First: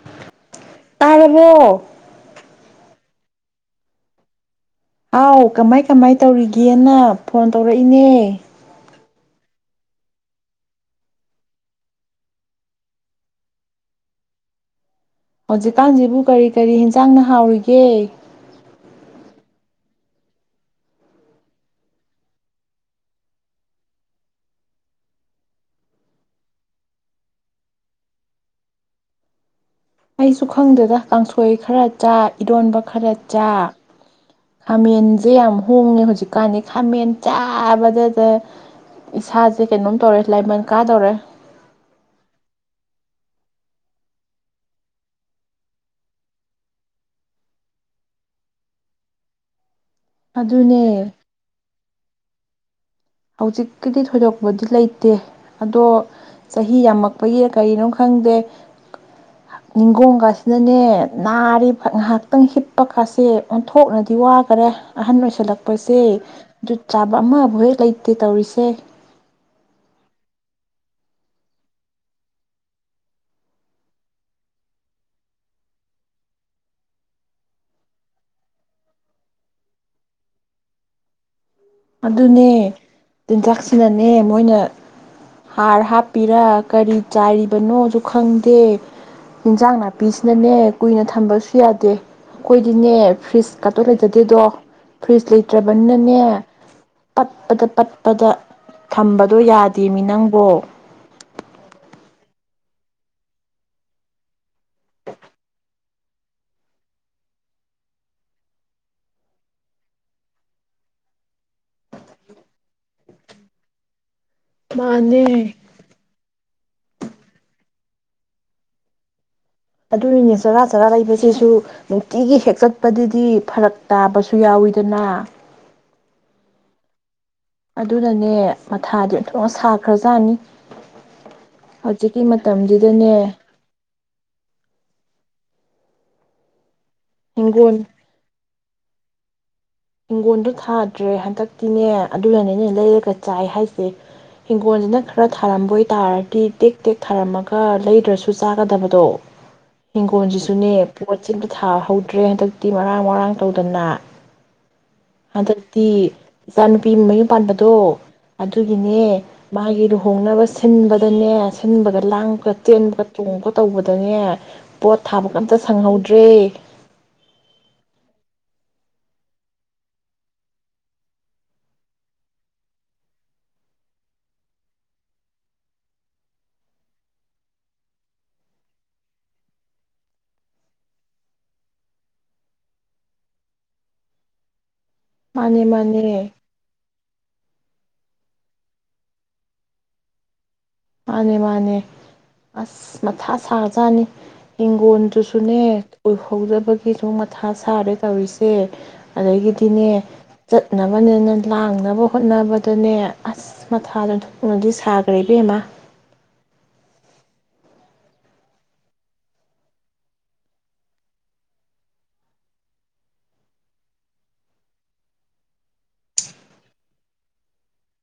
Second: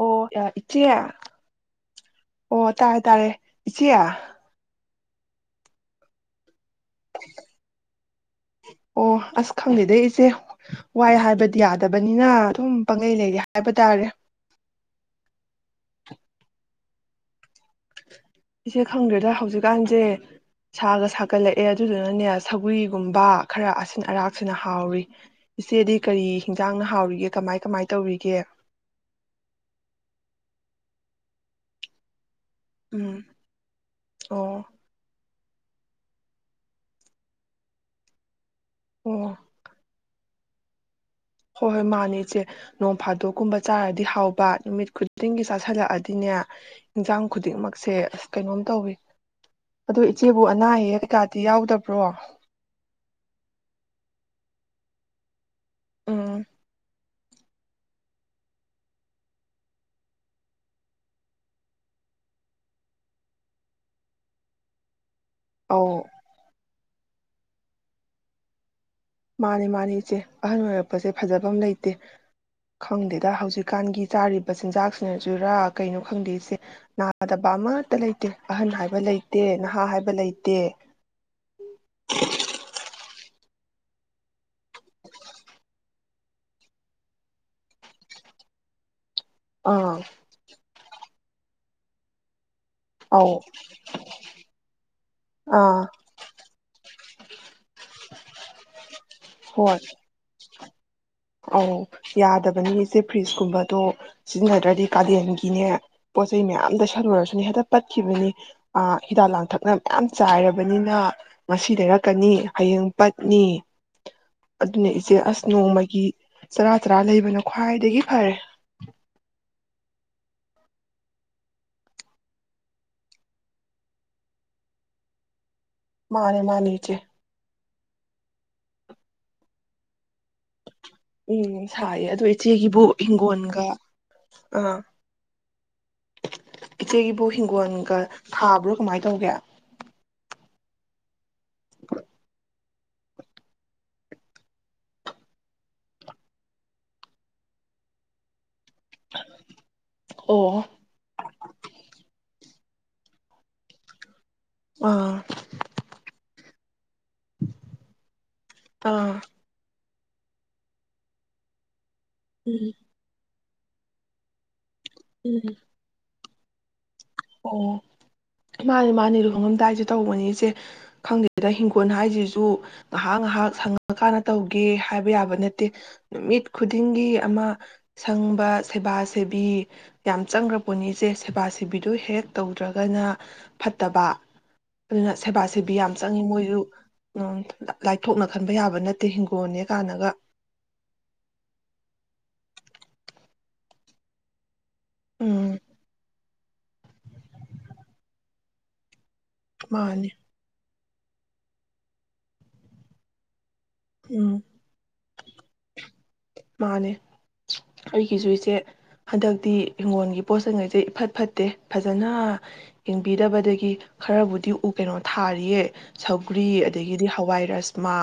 ꯑꯣ ꯌꯥ ꯏꯆꯦ꯫ ꯇꯥꯔꯕꯣ ꯑꯣ ꯇꯥꯔꯦ ꯇꯥꯔꯦ ꯏꯆꯦ꯫ ꯍꯥꯎ ꯀꯃꯥꯏ ꯀꯃꯥꯏ ꯇꯧꯔꯤꯒꯦ꯫ ꯒꯦꯅ ꯐꯣꯟ ꯇꯧꯔꯛꯏꯅꯦ꯫ ꯑꯣ ꯑꯁ ꯈꯪꯗꯦꯗ ꯏꯆꯦ ꯋꯥꯏ ꯍꯥꯏꯕꯗꯤ ꯌꯥꯗꯕꯅꯤꯅ ꯑꯗꯨꯝ ꯄꯪꯂꯩ ꯂꯩꯔꯤ ꯍꯥꯏꯕ ꯇꯥꯔꯦ꯫ ꯍꯧꯖꯤꯛꯀꯥꯟꯖꯤꯕꯨ ꯀꯔꯤ ꯀꯔꯤ ꯍꯦꯟꯖꯥꯡꯅ ꯍꯥꯎꯔꯤꯒꯦ꯫ ꯏꯆꯦ ꯈꯪꯗ꯭ꯔꯦꯗ ꯍꯧꯖꯤꯛꯀꯥꯟꯖꯦ ꯁꯥꯒ ꯁꯥꯒꯠꯂꯛꯑꯦ ꯑꯗꯨꯗꯨꯅꯅꯦ ꯁꯒꯔꯤꯒꯨꯝꯕ ꯈꯔꯥ ꯑꯁꯤꯟ ꯑꯔꯥꯛꯁꯤꯅ ꯍꯥꯎꯔꯤ ꯏꯆꯦꯗꯤ ꯀꯔꯤ ꯍꯤꯟꯖꯥꯡꯅ ꯍꯥꯎꯔꯤꯒꯦ ꯀꯃꯥꯏ ꯀꯃꯥꯏ ꯇꯧꯔꯤꯒꯦ꯫ ꯑꯩꯁꯨ ꯈꯪꯗꯦꯗ ꯀꯥꯡꯁꯣꯏ ꯈꯔ ꯆꯥꯏ꯫ ꯏꯔꯣꯟꯕ ꯈꯔꯥ ꯎꯝ ꯆꯥ ꯑꯣ ꯈꯥꯃꯦꯟ꯫ ꯁꯦ ꯌꯥꯝ ꯍꯣꯡꯉꯦ ꯍꯧꯖꯤꯛꯀꯥꯟꯗꯤ ꯈꯥꯃꯦꯟ ꯆꯥꯕꯗꯗ ꯑꯣ ꯏꯁꯥꯁꯦ ꯀꯩꯅꯣꯝ ꯇꯧꯔꯦ ꯂꯥꯏꯃꯟ ꯀꯥꯗꯧꯔꯦ ꯍꯣꯏ ꯍꯣꯏ ꯃꯥꯅꯦ ꯏꯆꯦ ꯅꯣꯡ ꯐꯥꯗꯣꯛꯀꯨꯝꯕ ꯆꯥꯔꯗꯤ ꯍꯥꯎꯕ ꯅꯨꯃꯤꯠ ꯈꯨꯗꯤꯡꯒꯤ ꯆꯥꯥꯁꯜꯂꯛꯑꯗꯤꯅꯦ ꯏꯟꯖꯥꯡ ꯈꯨꯗꯤꯡꯃꯛꯁꯦ ꯑꯁ ꯀꯩꯅꯣꯝ ꯇꯧꯋꯤ ꯑꯗꯨ ꯏꯆꯦꯕꯨ ꯑꯅꯥ ꯑꯗꯨꯅꯦ ꯑꯌꯦꯛ ꯀꯩꯀꯥꯗꯤ ꯌꯥꯎꯗꯕ꯭ꯔꯣ ꯍꯧꯖꯤꯛꯀꯤꯗꯤ ꯊꯣꯏꯗꯣꯛꯄꯗꯤ ꯂꯩꯇꯦ ꯑꯗꯣ ꯎꯝ ꯆꯍꯤ ꯌꯥꯝꯃꯛꯄꯒꯤ ꯀꯔꯤꯅꯣ ꯈꯪꯗꯦ ꯅꯤꯡꯒꯣꯡꯀꯥꯁꯤꯅꯅꯦ ꯅꯥꯔꯤꯕ ꯉꯥꯏꯍꯥꯛꯇꯪ ꯍꯤꯞꯄꯀꯥꯁꯦ ꯑꯣꯟꯊꯣꯛꯅꯗꯤ ꯋꯥꯒꯔꯦ ꯑꯍꯟ ꯑꯧ ꯑꯣꯏꯁꯜꯂꯛꯄꯁꯦ ꯖꯨꯠ ꯆꯥ ꯑꯃꯕꯨꯛ ꯍꯦꯛ ꯂꯩ ꯐꯠꯇꯤꯜꯦ ꯇꯧꯔꯤꯁꯦ ꯃꯥꯅꯤ ꯃꯥꯅꯤ ꯏꯆꯦ ꯑꯍꯟ ꯑꯣꯏꯔꯛꯄꯁꯦ ꯐꯖꯕ ꯑꯃ ꯂꯩꯇꯦ ꯈꯪꯗꯦꯗ ꯍꯧꯖꯤꯛꯀꯥꯟꯒꯤ ꯆꯥꯔꯤꯕ ꯆꯤꯟꯖꯥꯛꯁꯤꯅꯁꯨꯔꯥ ꯀꯩꯅꯣ ꯈꯪꯗꯦ ꯏꯆꯦ ꯅꯥꯗꯕ ꯑꯃꯠꯇ ꯂꯩꯇꯦ ꯑꯍꯟ ꯍꯥꯏꯕ ꯂꯩꯇꯦ ꯅꯍꯥ ꯍꯥꯏꯕ ꯂꯩꯇꯦ ꯑꯗꯨꯅꯦ ꯆꯤꯟꯖꯥꯛꯁꯤꯅꯅꯦ ꯃꯣꯏꯅ ꯍꯥꯔ ꯍꯥꯞꯄꯤꯔꯥ ꯀꯔꯤ ꯆꯥꯏꯔꯤꯕꯅꯣꯖꯨ ꯈꯪꯗꯦ ꯏꯟꯖꯥꯡ ꯑꯥ ꯅꯥꯄꯤꯁꯤꯅꯅꯦ ꯀꯨꯏꯅ ꯊ ꯊꯝꯕꯁꯨ ꯌꯥꯗꯦ ꯑꯩꯈꯣꯏꯗꯤꯅꯦ ꯑꯧ ꯐ꯭ꯔꯤꯖ ꯀꯥꯇꯣ ꯂꯩꯖꯗꯦꯗꯣ ꯐ꯭ꯔꯤꯖ ꯑꯥ ꯂꯩꯇ꯭ꯔꯕꯅꯤꯅꯅꯦ ꯄꯠꯄꯗ ꯄꯠꯄꯗ ꯊꯝꯕꯗꯣ ꯍꯣꯏ ꯌꯥꯗꯦꯃꯤꯅꯪꯕꯣ ꯑꯧ ꯌꯥꯗꯕꯅꯤ ꯏꯆꯦ ꯐ꯭ꯔꯤꯖꯀꯨꯝꯕꯗꯣ ꯁꯤꯖꯤꯟꯅꯗ꯭ꯔꯗꯤ ꯀꯥꯂꯦꯟꯒꯤꯅꯦ ꯄꯣꯠ ꯆꯩꯩ ꯃꯌꯥꯝꯗ ꯂꯩꯁꯤꯜꯂꯨꯔꯁꯨꯅꯦ ꯍꯦꯛꯇ ꯄꯠꯈꯤꯕꯅꯤ ꯍꯤꯗꯥꯛ ꯂꯥꯡꯊꯛꯅ ꯃꯌꯥꯝ ꯆꯥꯏꯔꯕꯅꯤꯅ ꯉꯁꯤ ꯂꯩꯔꯛꯀꯅꯤ ꯍꯌꯦꯡ ꯄꯠꯅꯤ ꯑꯗꯨꯅ ꯏꯆꯦ ꯃꯥꯅꯦ ꯑꯁ ꯅꯣꯡꯃꯒꯤ ꯆꯔꯥ ꯆꯔꯥ ꯂꯩꯕꯅ ꯈ꯭ꯋꯥꯏꯗꯒꯤ ꯐꯔꯦ ꯑꯗꯨꯅꯦ ꯆꯔꯥ ꯆꯔꯥ ꯂꯩꯕꯁꯤꯁꯨ ꯅꯨꯡꯇꯤꯒꯤ ꯍꯦꯛ ꯆꯠꯄꯗꯗꯤ ꯐꯔꯛ ꯇꯥꯕꯁꯨ ꯌꯥꯎꯋꯤꯗꯅ ꯃꯥꯅꯦ ꯃꯥꯅꯦ ꯏꯆꯦ ꯑꯗꯨꯅꯅꯦ ꯃꯊꯥꯗꯤ ꯑꯣꯟꯊꯣꯛꯅ ꯁꯥꯈ꯭ꯔꯖꯥꯠꯅꯤ ꯎꯝ ꯁꯥꯏꯌꯦ ꯍꯧꯖꯤꯛꯀꯤ ꯑꯗꯣ ꯏꯆꯦꯒꯤꯕꯨ ꯃꯇꯝꯁꯤꯗꯅꯦ ꯍꯤꯡꯒꯣꯟꯒ ꯑꯥ [inaudible] ꯏꯆꯦꯒꯤꯕꯨ ꯍꯤꯡꯒꯣꯜ ꯍꯤꯡꯒꯣꯟꯒꯥ ꯊꯥꯕ꯭ꯔꯣ ꯀꯃꯥꯏ ꯇꯧꯒꯦ ꯍꯤꯡꯒꯣꯜꯗꯨ ꯊꯥꯗ꯭ꯔꯦ ꯍꯟꯗꯛ ꯏꯅꯦ ꯑꯗꯨ ꯂꯩꯥꯅꯅꯦ ꯂꯩꯔꯒ ꯆꯥꯏ ꯍꯥꯏꯁꯦ ꯍꯤꯡꯒꯣꯜꯁꯤꯅ ꯈꯔ ꯊꯥꯔꯝꯕ ꯑꯣꯏꯇꯥꯥꯔꯗꯤ ꯇꯦꯛ ꯇꯦꯛ ꯊꯥꯔꯝꯃꯒ ꯂꯩꯗ꯭ꯔꯁꯨ ꯆꯥꯒꯗꯕꯗꯣ ꯑꯣ ꯍꯤꯡꯒꯣꯜꯁꯤꯁꯨꯅꯦ ꯄꯣꯠꯁꯤ ꯊꯥꯍꯧꯗ꯭ꯔꯦ ꯍꯟꯗꯛ ꯇꯤ ꯃꯔꯥꯡ ꯃꯔꯥꯡ ꯇꯧꯗꯅ ꯑꯥ ꯍꯟꯗꯛꯇꯤ [inaudible] ꯅꯨꯄꯤ ꯃꯌꯨꯝ ꯄꯥꯟꯕꯗꯣ ꯑꯗꯨꯒꯤꯅꯦ ꯑꯥ ꯃꯥꯒꯤ ꯂꯨ ꯂꯨꯍꯣꯡꯅꯕ ꯁꯤꯟꯕꯗꯅꯦ ꯁꯤꯟꯕꯗ ꯂꯥꯡꯕ ꯎꯝ ꯇꯦꯟꯕ ꯇꯣꯡꯕ ꯇꯧꯕꯗꯅꯦ ꯄꯣꯠ ꯊꯥꯕ ꯎꯝ ꯀꯝꯇ ꯁꯪꯍꯧꯗꯦ ꯇꯦ ꯑꯣ ꯃꯥꯅꯤ ꯃꯥꯅꯤ ꯂꯨꯍꯣꯡꯉꯝꯗꯥꯏꯁꯨꯦ ꯇꯧꯕꯅꯤꯆꯦ ꯈꯪꯗꯦꯁꯤꯗ ꯍꯤꯡꯈꯣꯜ ꯍꯥꯏꯁꯤꯁꯨ ꯉꯥꯏꯍꯥꯛ ꯉꯥꯏꯍꯥꯛ ꯁꯪꯉꯀꯥꯟꯗ ꯇꯧꯒꯦ ꯍꯥꯏꯕ ꯌꯥꯕ ꯅꯠꯇꯦ ꯅꯨꯃꯤꯠ ꯈꯨꯗꯤꯡꯒꯤ ꯑꯃ ꯁꯪꯕ ꯁꯦꯕꯥ ꯁꯦꯕꯤ ꯌꯥꯝ ꯆꯪꯈ꯭ꯔꯄꫭꯠꯅꯤꯁꯦ ꯁꯦꯕꯥ ꯁꯦꯕꯤ ꯑꯗꯨ ꯍꯦꯛ ꯇꯧꯗ꯭ꯔꯒꯅ ꯐꯠꯇꯕ ꯑꯗꯨꯅ ꯁꯦꯕꯥ ꯃꯥꯅꯦ ꯁꯦꯕꯤ ꯌꯥꯝ ꯆꯪꯉꯤ ꯃꯥꯅꯦ ꯃꯣꯏꯁꯨ ꯂꯥꯏꯊꯣꯛꯅ ꯈꯟꯕ ꯌꯥꯕ ꯅꯠꯇꯦ ꯍꯤꯡꯒꯣꯜꯅꯦ ꯀꯥꯟꯅꯒ ꯃꯥꯅꯦ ꯃꯥꯅꯦ ꯑꯁ ꯃꯊꯥ ꯁꯥꯔꯖꯥꯅꯤ ꯎꯝ ꯍꯤꯡꯈꯣꯟꯜꯗꯨꯁꯨꯅꯦ ꯍꯧꯖꯕꯒꯤꯁꯨ ꯃꯊꯥ ꯁꯥꯔꯦ ꯇꯧꯔꯤꯁꯦ ꯑꯗꯒꯤꯗꯤꯅꯦ ꯃꯥꯅꯤ ꯆꯠ ꯎꯣꯠꯅꯕꯅꯦꯅ ꯂꯥꯡꯅꯕ ꯍꯣꯠꯅꯕꯗꯅꯦ ꯑꯁ ꯃꯊꯥꯗ ꯎꯝ ꯊꯣꯛꯄꯅꯗꯤ ꯁꯥ ꯀꯔꯩꯕꯤꯦꯝꯃꯥ ꯃꯥꯅꯦ ꯑꯩꯒꯤꯁꯨꯨ ꯏꯁꯦ ꯍꯟꯗꯛꯇꯤ ꯏꯤꯡꯒꯣꯜꯒꯤ ꯄꯣꯠꯁꯉꯩꯁꯦ ꯏꯐꯠ ꯐꯠꯇꯦ ꯐꯖꯅ ꯌꯦꯡꯕꯤꯗꯕꯗꯒꯤ ꯈꯔꯕꯨꯗꯤ ꯎ ꯀꯩꯅꯣ ꯊꯥꯔꯤꯌꯦ ꯁꯧꯒ꯭ꯔꯤ ꯑꯗꯒꯤꯗꯤ ꯍꯋꯥꯏ ꯔꯁꯃꯥ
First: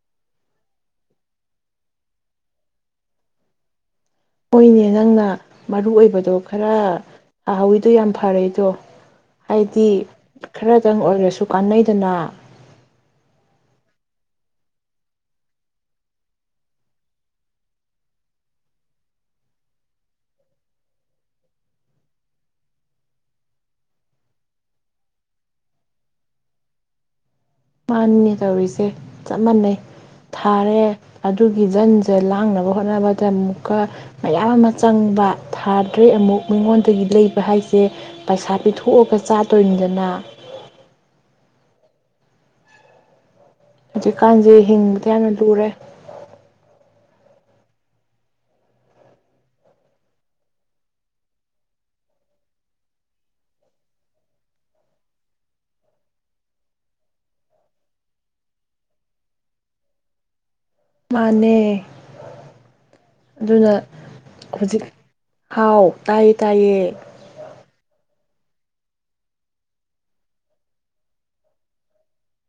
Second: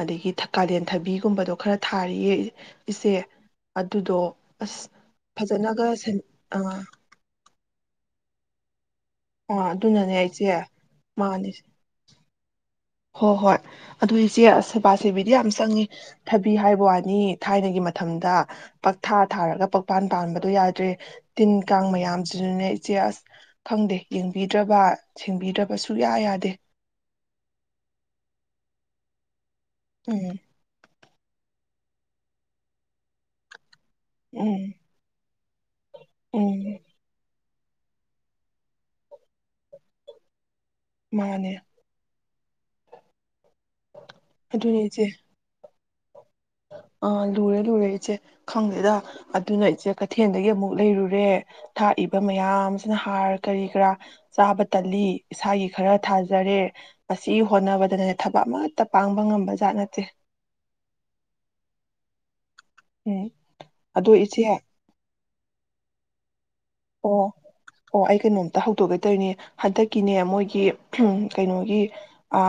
ꯑꯗꯒꯤ ꯀꯥꯂꯦꯟ ꯊꯕꯤꯒꯨꯝꯕꯗꯣ ꯈꯔ ꯊꯥꯔꯤꯌꯦ ꯏꯁꯦ ꯑꯗꯨ ꯃꯣꯏꯅꯦ ꯅꯪꯅ ꯃꯔꯨ ꯑꯣꯏꯕꯗꯣ ꯈꯔ ꯑꯥ ꯑꯥꯎꯋꯏꯗꯣ ꯌꯥꯝ ꯐꯔꯦꯗꯣ ꯑꯥ ꯍꯥꯏꯗꯤ ꯑꯗꯨꯅꯅꯦ ꯏꯆꯦ ꯈꯔꯗꯪ ꯑꯣꯏꯔꯁꯨ ꯃꯥꯅꯦ ꯀꯥꯟꯅꯩꯗꯅ ꯍꯣꯏ ꯍꯣꯏ ꯑꯗꯨ ꯏꯆꯦ ꯑꯁ ꯁꯦꯕꯥ ꯁꯦꯕꯤꯗꯤ ꯌꯥꯝ ꯆꯪꯉꯤ ꯊꯕꯤ ꯍꯥꯏꯕ ꯋꯥꯅꯤ ꯊꯥꯏꯅꯒꯤ ꯃꯇꯝꯗ ꯄꯛꯊꯥ ꯊꯥꯔꯒ ꯄꯛꯄꯥꯟ ꯄꯥꯟꯕꯗꯣ ꯌꯥꯗ꯭ꯔꯦ ꯇꯤꯟ ꯀꯥꯡ ꯃꯌꯥꯝꯁꯤꯅꯅꯦ ꯏꯆꯦ ꯑꯁ ꯈꯪꯗꯦ ꯌꯦꯡꯕꯤꯗ꯭ꯔꯕ ꯁꯦꯡꯕꯤꯗ꯭ꯔꯕ ꯁꯨꯌꯥ ꯌꯥꯗꯦ ꯃꯥꯅꯤꯅꯦ ꯇꯧꯔꯤꯁꯦ ꯆꯞ ꯃꯥꯟꯅꯩ ꯎꯝ ꯊꯥꯔꯦ ꯑꯗꯨꯒꯤ ꯒꯤ ꯖꯟꯁꯦ ꯂꯥꯡꯅꯕ ꯍꯣꯠꯅꯕꯗꯦꯨ ꯀ ꯃꯌꯥꯝ ꯑꯃ ꯎꯝ ꯆꯪꯕ ꯊꯥꯗ꯭ꯔꯦ ꯑꯃꯨꯛ ꯎꯝ ꯃꯤꯉꯣꯟꯗꯒꯤ ꯂꯩ ꯍꯥꯏꯁꯦ ꯄꯩꯁꯥ ꯄꯤꯊꯣꯛꯑꯒ ꯆꯥꯗꯣꯏꯅꯤꯗꯅ ꯃꯥꯅꯦ ꯍꯧꯖꯤꯛꯀꯥꯟꯁꯦ ꯑꯗꯨꯅꯦ ꯏꯆꯦ ꯍꯤꯡꯕꯗ ꯌꯥꯝꯅ ꯂꯨꯔꯦ ꯑꯥ ꯂꯨꯔꯦ ꯂꯨꯔꯦ ꯏꯆꯦ ꯈꯪꯗꯦꯗ ꯑꯗꯨꯅ ꯏꯆꯦ ꯀꯩꯊꯦꯜꯗꯒꯤ ꯑꯃꯨꯛ ꯂꯩꯔꯨꯔꯦ ꯊꯥꯛꯏꯕ ꯃꯌꯥꯝꯁꯤꯅ ꯍꯥꯔ ꯀꯔꯤ ꯀꯔꯥ ꯆꯥꯕ ꯇꯜꯂꯤ ꯏꯁꯥꯒꯤ ꯈꯔ ꯊꯥꯖꯔꯦ ꯑꯁꯤ ꯍꯣꯠꯅꯕꯗꯅꯅꯦ ꯊꯕꯛ ꯑꯃꯠꯇ ꯄꯥꯡꯕ ꯉꯝꯕ ꯖꯥꯠ ꯅꯠꯇꯦ ꯑ ꯎꯝ ꯑꯗꯨꯅ ꯑꯗꯣ ꯏꯆꯦ ꯍꯧꯖꯤꯛ ꯍꯥꯎ ꯇꯥꯏ ꯑꯣ ꯑꯣ ꯑꯩ ꯀꯩꯅꯣꯝꯇ ꯍꯧꯗꯣꯛꯀꯦ ꯇꯧꯔꯤꯅꯦ ꯍꯟꯗꯛꯀꯤꯅꯦ ꯃꯣꯏꯒꯤ ꯀꯩꯅꯣꯒꯤ ꯑ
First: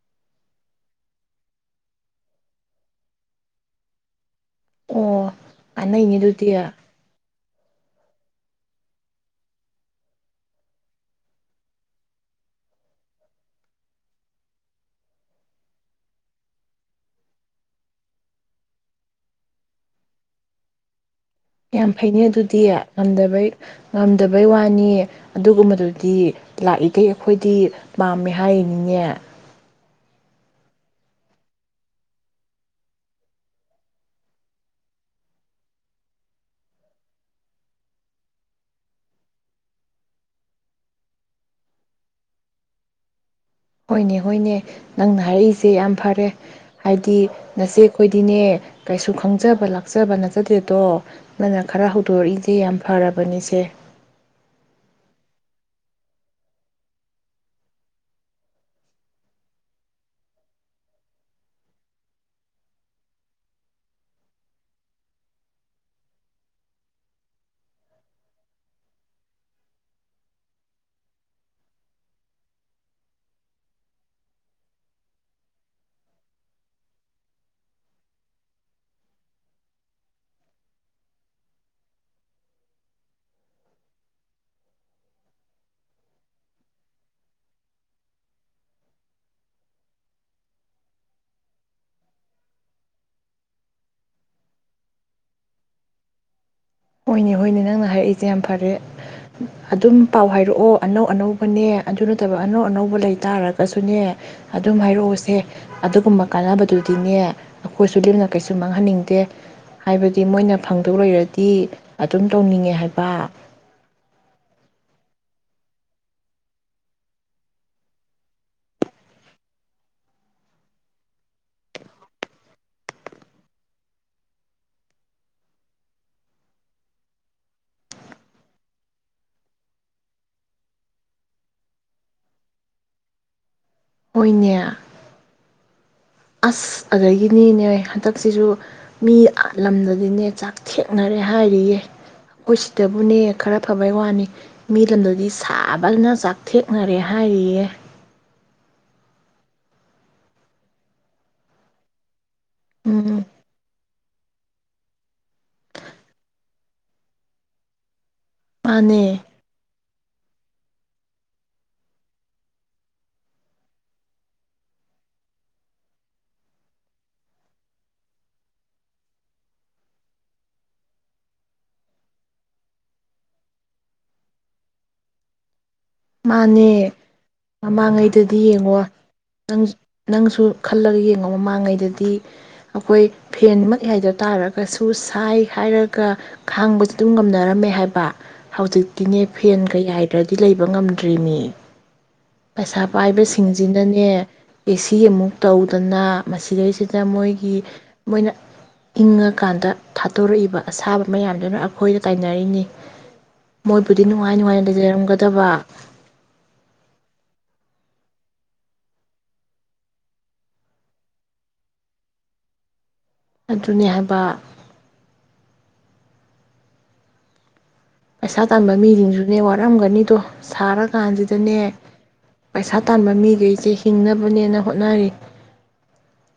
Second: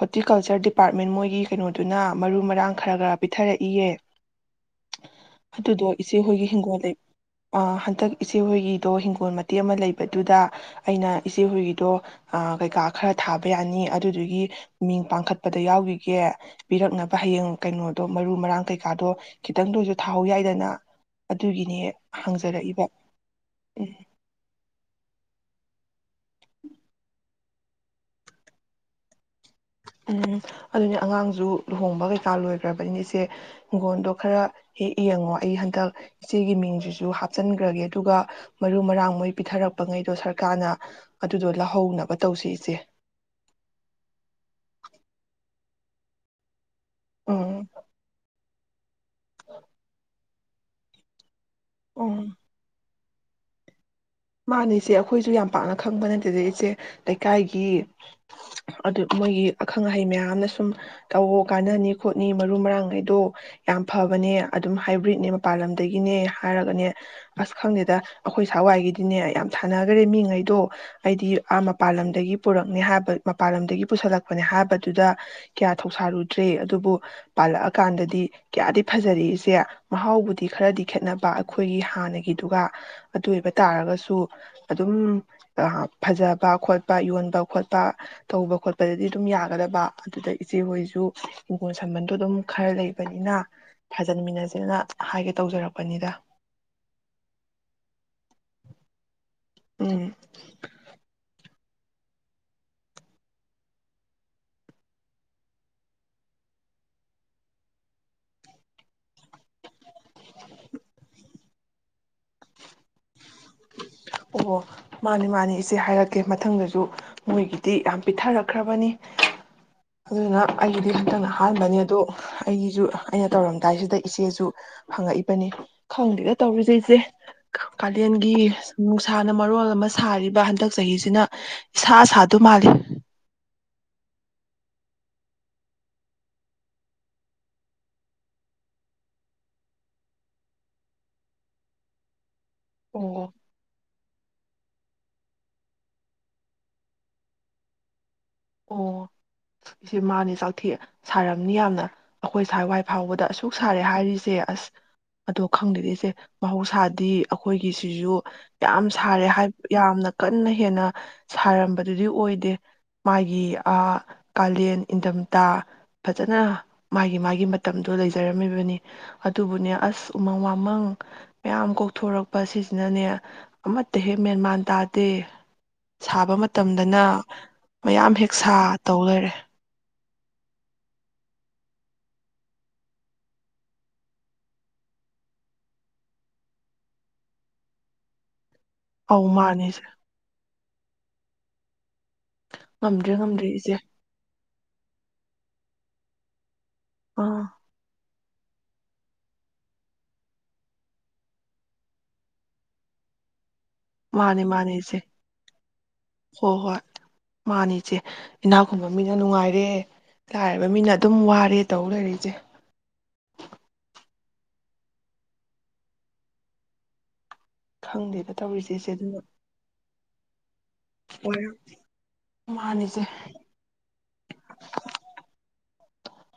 ꯍꯣꯔꯇꯤꯀꯜꯆꯔ ꯗꯤꯄꯥꯔꯠꯃꯦꯟ ꯃꯣꯏꯒꯤ ꯀꯩꯅꯣꯗꯨꯅ ꯃꯔꯨ ꯃꯔꯥꯡ ꯈꯔ ꯈꯔ ꯄꯤꯊꯔꯛꯏꯌꯦ ꯑꯣ ꯑꯗꯨꯗꯣ ꯀꯥꯟꯅꯩꯅꯦ ꯏꯆꯦ ꯍꯣꯏꯒꯤ ꯑꯗꯨꯗꯤ ꯍꯤꯡꯒꯣꯜ ꯂꯩ ꯍꯟꯗꯛ ꯏꯆꯦ ꯍꯣꯏꯒꯤꯗꯣ ꯍꯤꯡꯒꯣꯜ ꯃꯇꯦꯛ ꯑꯃ ꯂꯩꯕꯗꯨꯗ ꯑꯩꯅ ꯏꯆꯦ ꯍꯣꯏꯒꯤꯗꯣ ꯀꯩꯀꯥ ꯈꯔ ꯊꯥꯕ ꯌꯥꯅꯤ ꯑꯗꯨꯗꯨꯒꯤ ꯃꯤꯡ ꯄꯥꯡꯈꯠꯄꯗ ꯌꯥꯎꯈꯤꯒꯦ ꯄꯤꯔꯛꯅꯕ ꯍꯌꯦꯡ ꯀꯩꯅꯣꯗꯣ ꯃꯔꯨ ꯃꯔꯥꯡ ꯀꯩꯀꯥꯗꯣ ꯈꯤꯇꯪꯗ ꯑꯣꯏꯁꯨ ꯊꯥꯍꯧ ꯌꯥꯏꯗꯅ ꯑꯗꯨꯒꯤꯅꯦ ꯌꯥꯝ ꯐꯩꯅꯦ ꯑꯗꯨꯗꯤ ꯍꯪꯖꯔꯛꯏꯕ ꯉꯝꯗꯕꯩ ꯎꯝ ꯉꯝꯗꯕꯩ ꯋꯥꯅꯤꯌꯦ ꯑꯗꯨꯒꯨꯝꯕꯗꯨꯗꯤ ꯂꯥꯛꯏꯈꯩ ꯑꯩꯈꯣꯏꯗꯤ ꯄꯥꯝꯃꯦ ꯍꯥꯏꯔꯤꯅꯤꯉꯦ ꯎꯝ ꯑꯗꯨꯅꯦ ꯑꯉꯥꯡꯁꯨ ꯂꯨꯍꯣꯡꯕ ꯀꯩꯀꯥ ꯂꯣꯏꯈ꯭ꯔꯕꯅꯤ ꯏꯆꯦ ꯍꯤꯡꯒꯣꯟꯗꯣ ꯈꯔ ꯍꯦꯛ ꯌꯦꯡꯉꯣ ꯑꯩ ꯍꯟꯗꯛ ꯏꯆꯦꯒꯤ ꯃꯤꯡꯁꯤꯁꯨ ꯍꯥꯞꯆꯤꯟꯈ꯭ꯔꯒꯦ ꯑꯗꯨꯒ ꯃꯔꯨ ꯃꯔꯥꯡ ꯃꯣꯏ ꯄꯤꯊꯔꯛꯄ ꯉꯩꯗꯣ ꯁꯔꯀꯥꯔꯅ ꯑꯗꯨꯗꯣ ꯂꯧꯍꯧꯅꯕ ꯇꯧꯁꯤ ꯏꯆꯦ ꯍꯣꯏꯅꯦ ꯍꯣꯏꯅꯦ ꯅꯪꯅ ꯍꯥꯏꯔꯛꯏꯁꯦ ꯌꯥꯝ ꯐꯔꯦ ꯍꯥꯏꯗꯤ ꯎꯝ ꯅꯁꯦ ꯑꯩꯈꯣꯏꯗꯤꯅꯦ ꯀꯩꯁꯨ ꯈꯪꯖꯕ ꯂꯥꯛꯆꯕ ꯅꯦ ꯆꯠ ꯆꯗꯦꯗꯣ ꯅꯅ ꯈꯔ ꯑꯣ ꯍꯧꯗꯣꯔꯛꯏꯁꯦ ꯌꯥꯝ ꯐꯔꯕꯅꯤꯁꯦ ꯃꯥꯅꯤꯁꯦ ꯑꯩꯈꯣꯏꯁꯨ ꯌꯥꯝ ꯄꯥꯛꯅ ꯈꯪꯕ ꯅꯠꯇꯦꯗ ꯏꯆꯦ ꯂꯩꯀꯥꯏꯒꯤ ꯑꯗꯨ ꯃꯣꯏꯒꯤ ꯑꯈꯪ ꯑꯍꯩ ꯃꯌꯥꯝꯅ ꯁꯨꯝ ꯇꯧꯋ ꯀꯥꯟꯅꯅꯤ ꯈꯣꯠꯅꯤ ꯃꯔꯨ ꯃꯔꯥꯡꯉꯩꯗꯣ ꯌꯥꯝ ꯐꯕꯅꯦ ꯑꯗꯨꯝ ꯍꯥꯏꯕ꯭ꯔꯤꯠꯅꯦ ꯃꯄꯥꯟ ꯂꯝꯗꯒꯤꯅꯦ ꯍꯥꯏꯔꯒꯅꯦ ꯑꯁ ꯈꯪꯗꯦꯗ ꯑꯩꯈꯣꯏ ꯁꯋꯥꯏꯒꯤꯗꯤ ꯑꯗꯨꯅꯦ ꯌꯥꯝ ꯁꯥꯟꯅꯈꯔꯦ ꯃꯤꯉꯩꯗꯣ ꯑꯩꯗꯤ ꯑꯥ ꯃꯄꯥꯟ ꯂꯝꯗꯒꯤ ꯄꯨꯔꯛꯅꯦ ꯍꯥꯏꯕ ꯃꯄꯥꯟ ꯂꯝꯗꯒꯤ ꯄꯨꯁꯜꯂꯛꯄꯅꯦ ꯍꯥꯏꯕꯗꯨꯗ ꯀꯌꯥ ꯊꯧꯁꯥꯔꯨꯗ꯭ꯔꯦ ꯑꯗꯨꯕꯨ ꯄꯥꯜꯂꯛꯑꯀꯥꯟꯗꯗꯤ ꯀꯌꯥꯗꯤ ꯐꯖꯔꯛꯏꯁꯦ ꯃꯍꯥꯎꯕꯨꯗꯤ ꯈꯔꯗꯤ ꯈꯦꯠꯅꯕ ꯑꯩꯈꯣꯏꯒꯤ ꯍꯥꯟꯅꯒꯤꯗꯨꯒ ꯑꯗꯨ ꯑꯣꯏꯕ ꯇꯥꯔꯒꯁꯨ ꯑꯗꯨꯝ ꯐꯖꯕ ꯈꯣꯠꯄ ꯌꯣꯟꯕ ꯈꯣꯠꯄ ꯇꯧꯕ ꯈꯣꯠꯄꯗꯗꯤ ꯑꯗꯨꯝ ꯌꯥꯒꯗꯕ ꯑꯗꯨꯗ ꯏꯆꯦ ꯍꯣꯏꯁꯨ ꯍꯪꯒꯣꯜ ꯁꯥꯝꯕꯟꯗꯣ ꯑꯗꯨꯝ ꯈꯔ ꯂꯩꯕꯅꯤꯅ ꯐꯥꯖꯟꯃꯤꯟꯅꯁꯤꯅ ꯍꯥꯏꯒꯦ ꯇꯧꯖꯔꯛꯄꯅꯤꯗ ꯍꯣꯏꯅꯦ ꯍꯣꯏꯅꯦ ꯅꯪꯅ ꯍꯥꯏꯔꯛꯏꯁꯦ ꯌꯥꯝ ꯐꯔꯦ ꯑꯗꯨꯝ ꯎꯝ ꯄꯥꯎ ꯍꯥꯏꯔꯛꯑꯣ ꯑꯅꯧ ꯑꯅꯧꯕ ꯑꯩꯈꯣꯏꯅꯦ ꯑꯗꯨ ꯅꯠꯇꯕ ꯑꯅꯧ ꯑꯅꯧꯕ ꯂꯩ ꯇꯥꯔꯒꯁꯨꯅꯦ ꯑꯗꯨꯝ ꯍꯥꯏꯔꯛꯑꯣꯁꯦ ꯑꯗꯨꯒꯨꯝꯕ ꯀꯥꯟꯅꯕꯗꯨꯗꯤꯅꯦ ꯑꯩꯈꯣꯏꯁꯨ ꯂꯦꯝꯅ ꯀꯩꯁꯨ ꯃꯥꯡꯍꯟꯅꯤꯡꯗꯦ ꯍꯥꯏꯕꯗꯤ ꯃꯣꯏꯅ ꯐꯪꯗꯧ ꯂꯩꯔꯗꯤ ꯤ ꯑꯗꯨꯝ ꯇꯧꯅꯤꯡꯉꯦ ꯍꯥꯏꯕ ꯑꯣ ꯃꯥꯅꯤ ꯃꯥꯅꯤ ꯏꯆꯦ ꯍꯥꯏꯔꯛꯀꯦ ꯃꯊꯪꯗꯁꯨ ꯃꯣꯏꯒꯤꯗꯤ ꯌꯥꯝ ꯄꯤꯊꯔꯛꯈ꯭ꯔꯕꯅꯤ ꯑꯗꯨꯅ ꯑꯩꯒꯤꯗꯤ ꯍꯟꯇꯪꯅ ꯑꯍꯥꯟꯕꯅꯤ ꯑꯗꯣ ꯑꯩꯒꯤꯁꯨ ꯑꯩꯅ ꯇꯧꯔꯝꯗꯥꯏꯁꯤꯗ ꯏꯆꯦꯁꯨ ꯍꯪꯉꯛꯏꯕꯅꯤ ꯈꯪꯗꯦꯗ ꯇꯧꯔꯤꯁꯦ ꯏꯆꯦ ꯀꯥꯂꯦꯟꯒꯤ ꯅꯨꯡꯁꯥꯅ ꯃꯔꯣꯜ ꯑꯃ ꯁꯥꯔꯤꯕ ꯍꯟꯗꯛ ꯆꯍꯤꯁꯤꯅ ꯏꯁꯥ ꯁꯥꯗ ꯃꯥꯜꯂꯤ ꯍꯣꯏꯅꯦ ꯑꯁ ꯑꯗꯨꯗꯒꯤꯅꯤꯅꯦ ꯍꯟꯗꯛꯁꯤꯁꯨ ꯃꯤ ꯂꯝꯗꯗꯤꯅꯦ ꯆꯥꯛ ꯊꯦꯡꯅꯔꯦ ꯍꯥꯏꯔꯤꯌꯦꯦ ꯈꯣꯏꯁꯤꯗꯕꯨꯅꯦ ꯑꯣ ꯈꯔꯥ ꯐꯥ ꯕꯥ ꯋꯥꯅꯤ ꯃꯤ ꯂꯝꯗꯗꯤ ꯁꯥꯕꯅ ꯆꯥꯛꯊꯦꯛꯅꯔꯦ ꯍꯥꯏꯔꯤꯌꯦ ꯑꯣ ꯏꯁꯦ ꯃꯥꯅꯦ ꯆꯥꯛꯊꯦꯛꯑꯦ ꯁꯥꯔꯝꯅꯤ ꯌꯥꯝꯅ ꯑꯩꯈꯣꯏ ꯁꯋꯥꯏ ꯎꯝ ꯐꯥꯎꯕꯗ ꯑꯁꯨꯛ ꯁꯥꯔꯦ ꯍꯥꯏꯔꯤꯁ ꯁꯦ ꯑꯁ ꯑꯗꯣ ꯈꯪꯗꯦꯔꯤ ꯏꯆꯦ ꯃꯍꯧꯁꯥꯗꯤ ꯑꯩꯈꯣꯏꯒꯤꯁꯤꯁꯨ ꯌꯥꯝ ꯃꯥꯅꯦ ꯁꯥꯔꯦ ꯍꯥꯏ ꯌꯥꯝꯅ ꯀꯟꯅ ꯍꯦꯟꯅ ꯁꯥꯔꯝꯕꯗꯨꯗꯤ ꯑꯣꯏꯗꯦ ꯃꯥꯒꯤ ꯀꯥꯂꯦꯟ ꯏꯟꯗꯝꯝꯊꯥ ꯐꯖꯅ ꯃꯥꯒꯤ ꯃꯥꯒꯤ ꯃꯇꯝꯗꯣ ꯂꯩꯖꯔꯝꯃꯤꯕꯅꯤ ꯑꯗꯨꯕꯨꯅꯦ ꯑꯁ ꯎꯃꯪ ꯋꯥꯃꯪ ꯃꯌꯥꯝ ꯀꯣꯛꯊꯣꯔꯛꯄ ꯁꯤꯁꯤꯅꯅꯦ ꯑꯃꯠꯇ ꯍꯦꯛ ꯃꯦꯟꯃꯥꯟ ꯇꯥꯗꯦ ꯁꯥꯕ ꯃꯥꯅꯦ ꯃꯇꯝꯗꯅ ꯃꯌꯥꯝ ꯍꯦꯛ ꯃꯃꯥꯡꯉꯩꯗꯗꯤ ꯁꯥ ꯌꯦꯡꯉꯣ ꯇꯧ ꯂꯩꯔꯦ ꯅꯪ ꯅꯪꯁꯨ ꯈꯜꯂꯒ ꯌꯦꯡꯉꯣ ꯃꯃꯥꯡꯉꯩꯗꯗꯤ ꯑꯩꯈꯣꯏ ꯐꯦꯟꯃꯛ ꯌꯥꯏꯗ ꯇꯥꯔꯒ ꯁꯨ ꯁꯥꯏ ꯍꯥꯏꯔꯒ ꯈꯥꯡꯕꯁꯨ ꯑꯗꯨꯝ ꯉꯝꯅꯔꯝꯃꯦ ꯍꯥꯏꯕ ꯍꯧꯖꯤꯛꯇꯛꯤꯅꯦ ꯑꯧ ꯐꯦꯟ ꯃꯥꯅꯤ ꯏꯆꯦ ꯀꯩ ꯍꯥꯏꯗ꯭ꯔꯗꯤ ꯂꯩꯕ ꯄꯤꯕ ꯉꯝꯗ꯭ꯔꯤꯅꯤ ꯄꯩꯁꯥ ꯉꯝꯗ꯭ꯔꯦ ꯉꯝꯗ꯭ꯔꯦ ꯏꯆꯦ ꯄꯥꯏꯕꯁꯤꯡꯁꯤꯅꯅꯦ ꯑꯦꯁꯤ ꯑꯃꯨꯛ ꯇꯧꯗꯅ ꯃꯁꯤꯗꯩ ꯁꯤꯗ ꯑꯥ ꯃꯣꯏꯒꯤ ꯃꯣꯏꯅ ꯏꯪꯉꯀꯥꯟꯗ ꯊꯥꯠꯇꯣꯔꯛꯏꯕ ꯑꯁꯥꯕ ꯃꯌꯥꯝꯗꯨꯅ ꯑꯩꯈꯣꯏꯗ ꯇꯥꯏꯅꯔꯤꯅꯤ ꯃꯣꯏꯕꯨꯗꯤ ꯅꯨꯡꯉꯥꯏ ꯃꯥꯅꯤ ꯅꯨꯡꯉꯥꯏꯅ ꯃꯥꯅꯤ ꯏꯆꯦ ꯂꯩꯖꯔꯝꯒꯗꯕ ꯃꯥꯅꯤꯆꯦ ꯏꯅꯥꯛ ꯈꯨꯨꯟꯕ ꯃꯤꯅ ꯅꯨꯡꯉꯥꯏꯔꯦ ꯂꯥꯏꯔꯕ ꯃꯤꯅ ꯑꯗꯨꯝ ꯋꯥꯔꯦ ꯇꯧ ꯂꯩꯔꯛꯏꯁꯦ ꯑꯗꯨꯅꯤ ꯍꯥꯏꯕ ꯈꯪꯗꯦꯗ ꯄꯩꯁꯥ ꯇꯧꯔꯤꯁꯦ ꯇꯥꯟꯕ ꯏꯆꯦ ꯑꯗꯨꯅ ꯃꯤꯁꯤꯡꯁꯨꯅꯦ ꯋꯥꯔꯝꯒꯅꯤ ꯠꯇꯣ ꯋꯥꯔꯝ ꯁꯥꯔꯀꯥꯟꯁꯤꯗꯅꯦ ꯄꯩꯁꯥ ꯃꯥꯅꯤ ꯏꯆꯦ ꯇꯥꯟꯕ ꯃꯤꯈꯩꯁꯦ ꯍꯤꯡꯅꯕꯅꯦꯅ ꯍꯣꯠꯅꯔꯤ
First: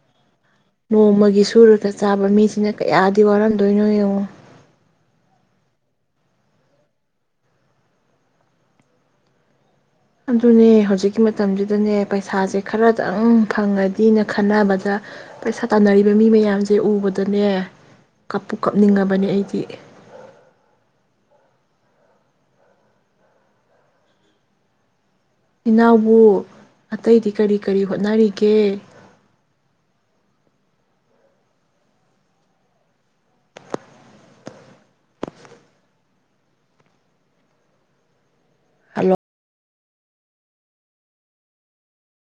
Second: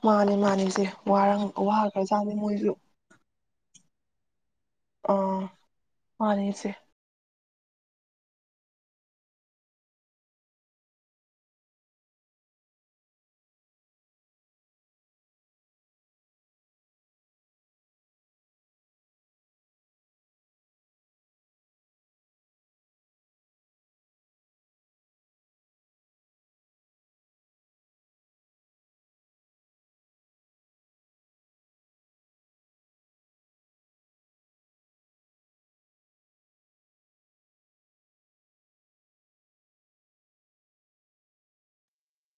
ꯃꯥꯅꯤ ꯃꯥꯅꯤ ꯏꯆꯦ ꯋꯥꯔ ꯅꯣꯡꯃꯒꯤ ꯁꯨꯔꯒ ꯆꯥꯕ ꯋꯥꯈ꯭ꯔꯖꯥꯠꯅꯤ ꯃꯤꯁꯤꯅ ꯃꯣꯏꯁꯨ ꯀꯌꯥꯗꯤ ꯋꯥꯔꯝ ꯑꯗꯨꯣꯏꯅ ꯌꯦꯣꯡꯉ [unintelligible] ꯑ ꯃꯥꯅꯤꯁꯦ ꯑꯗꯨꯅꯦ ꯍꯧꯖꯤꯛꯀꯤ ꯃꯇꯝꯁꯤꯗꯅꯦ ꯄꯩꯁꯥꯁꯦ ꯈꯔꯗꯪ ꯐꯪꯉꯗꯤꯅ ꯈꯟꯅꯕꯗ ꯄꯩꯁꯥ ꯇꯥꯟꯅꯔꯤꯕ ꯃꯤ ꯃꯌꯥꯝꯁꯦ ꯎꯕꯗꯅꯦ ꯀꯞꯄꯨ ꯀꯞꯅꯤꯡꯉꯕꯅꯦ ꯑꯩꯗꯤ ꯏꯅꯥꯎꯕꯨ ꯑꯇꯩꯗꯤ ꯀꯔꯤ ꯀꯔꯤ ꯍꯣꯠꯅꯔꯤꯒꯦ ꯍꯜꯂꯣ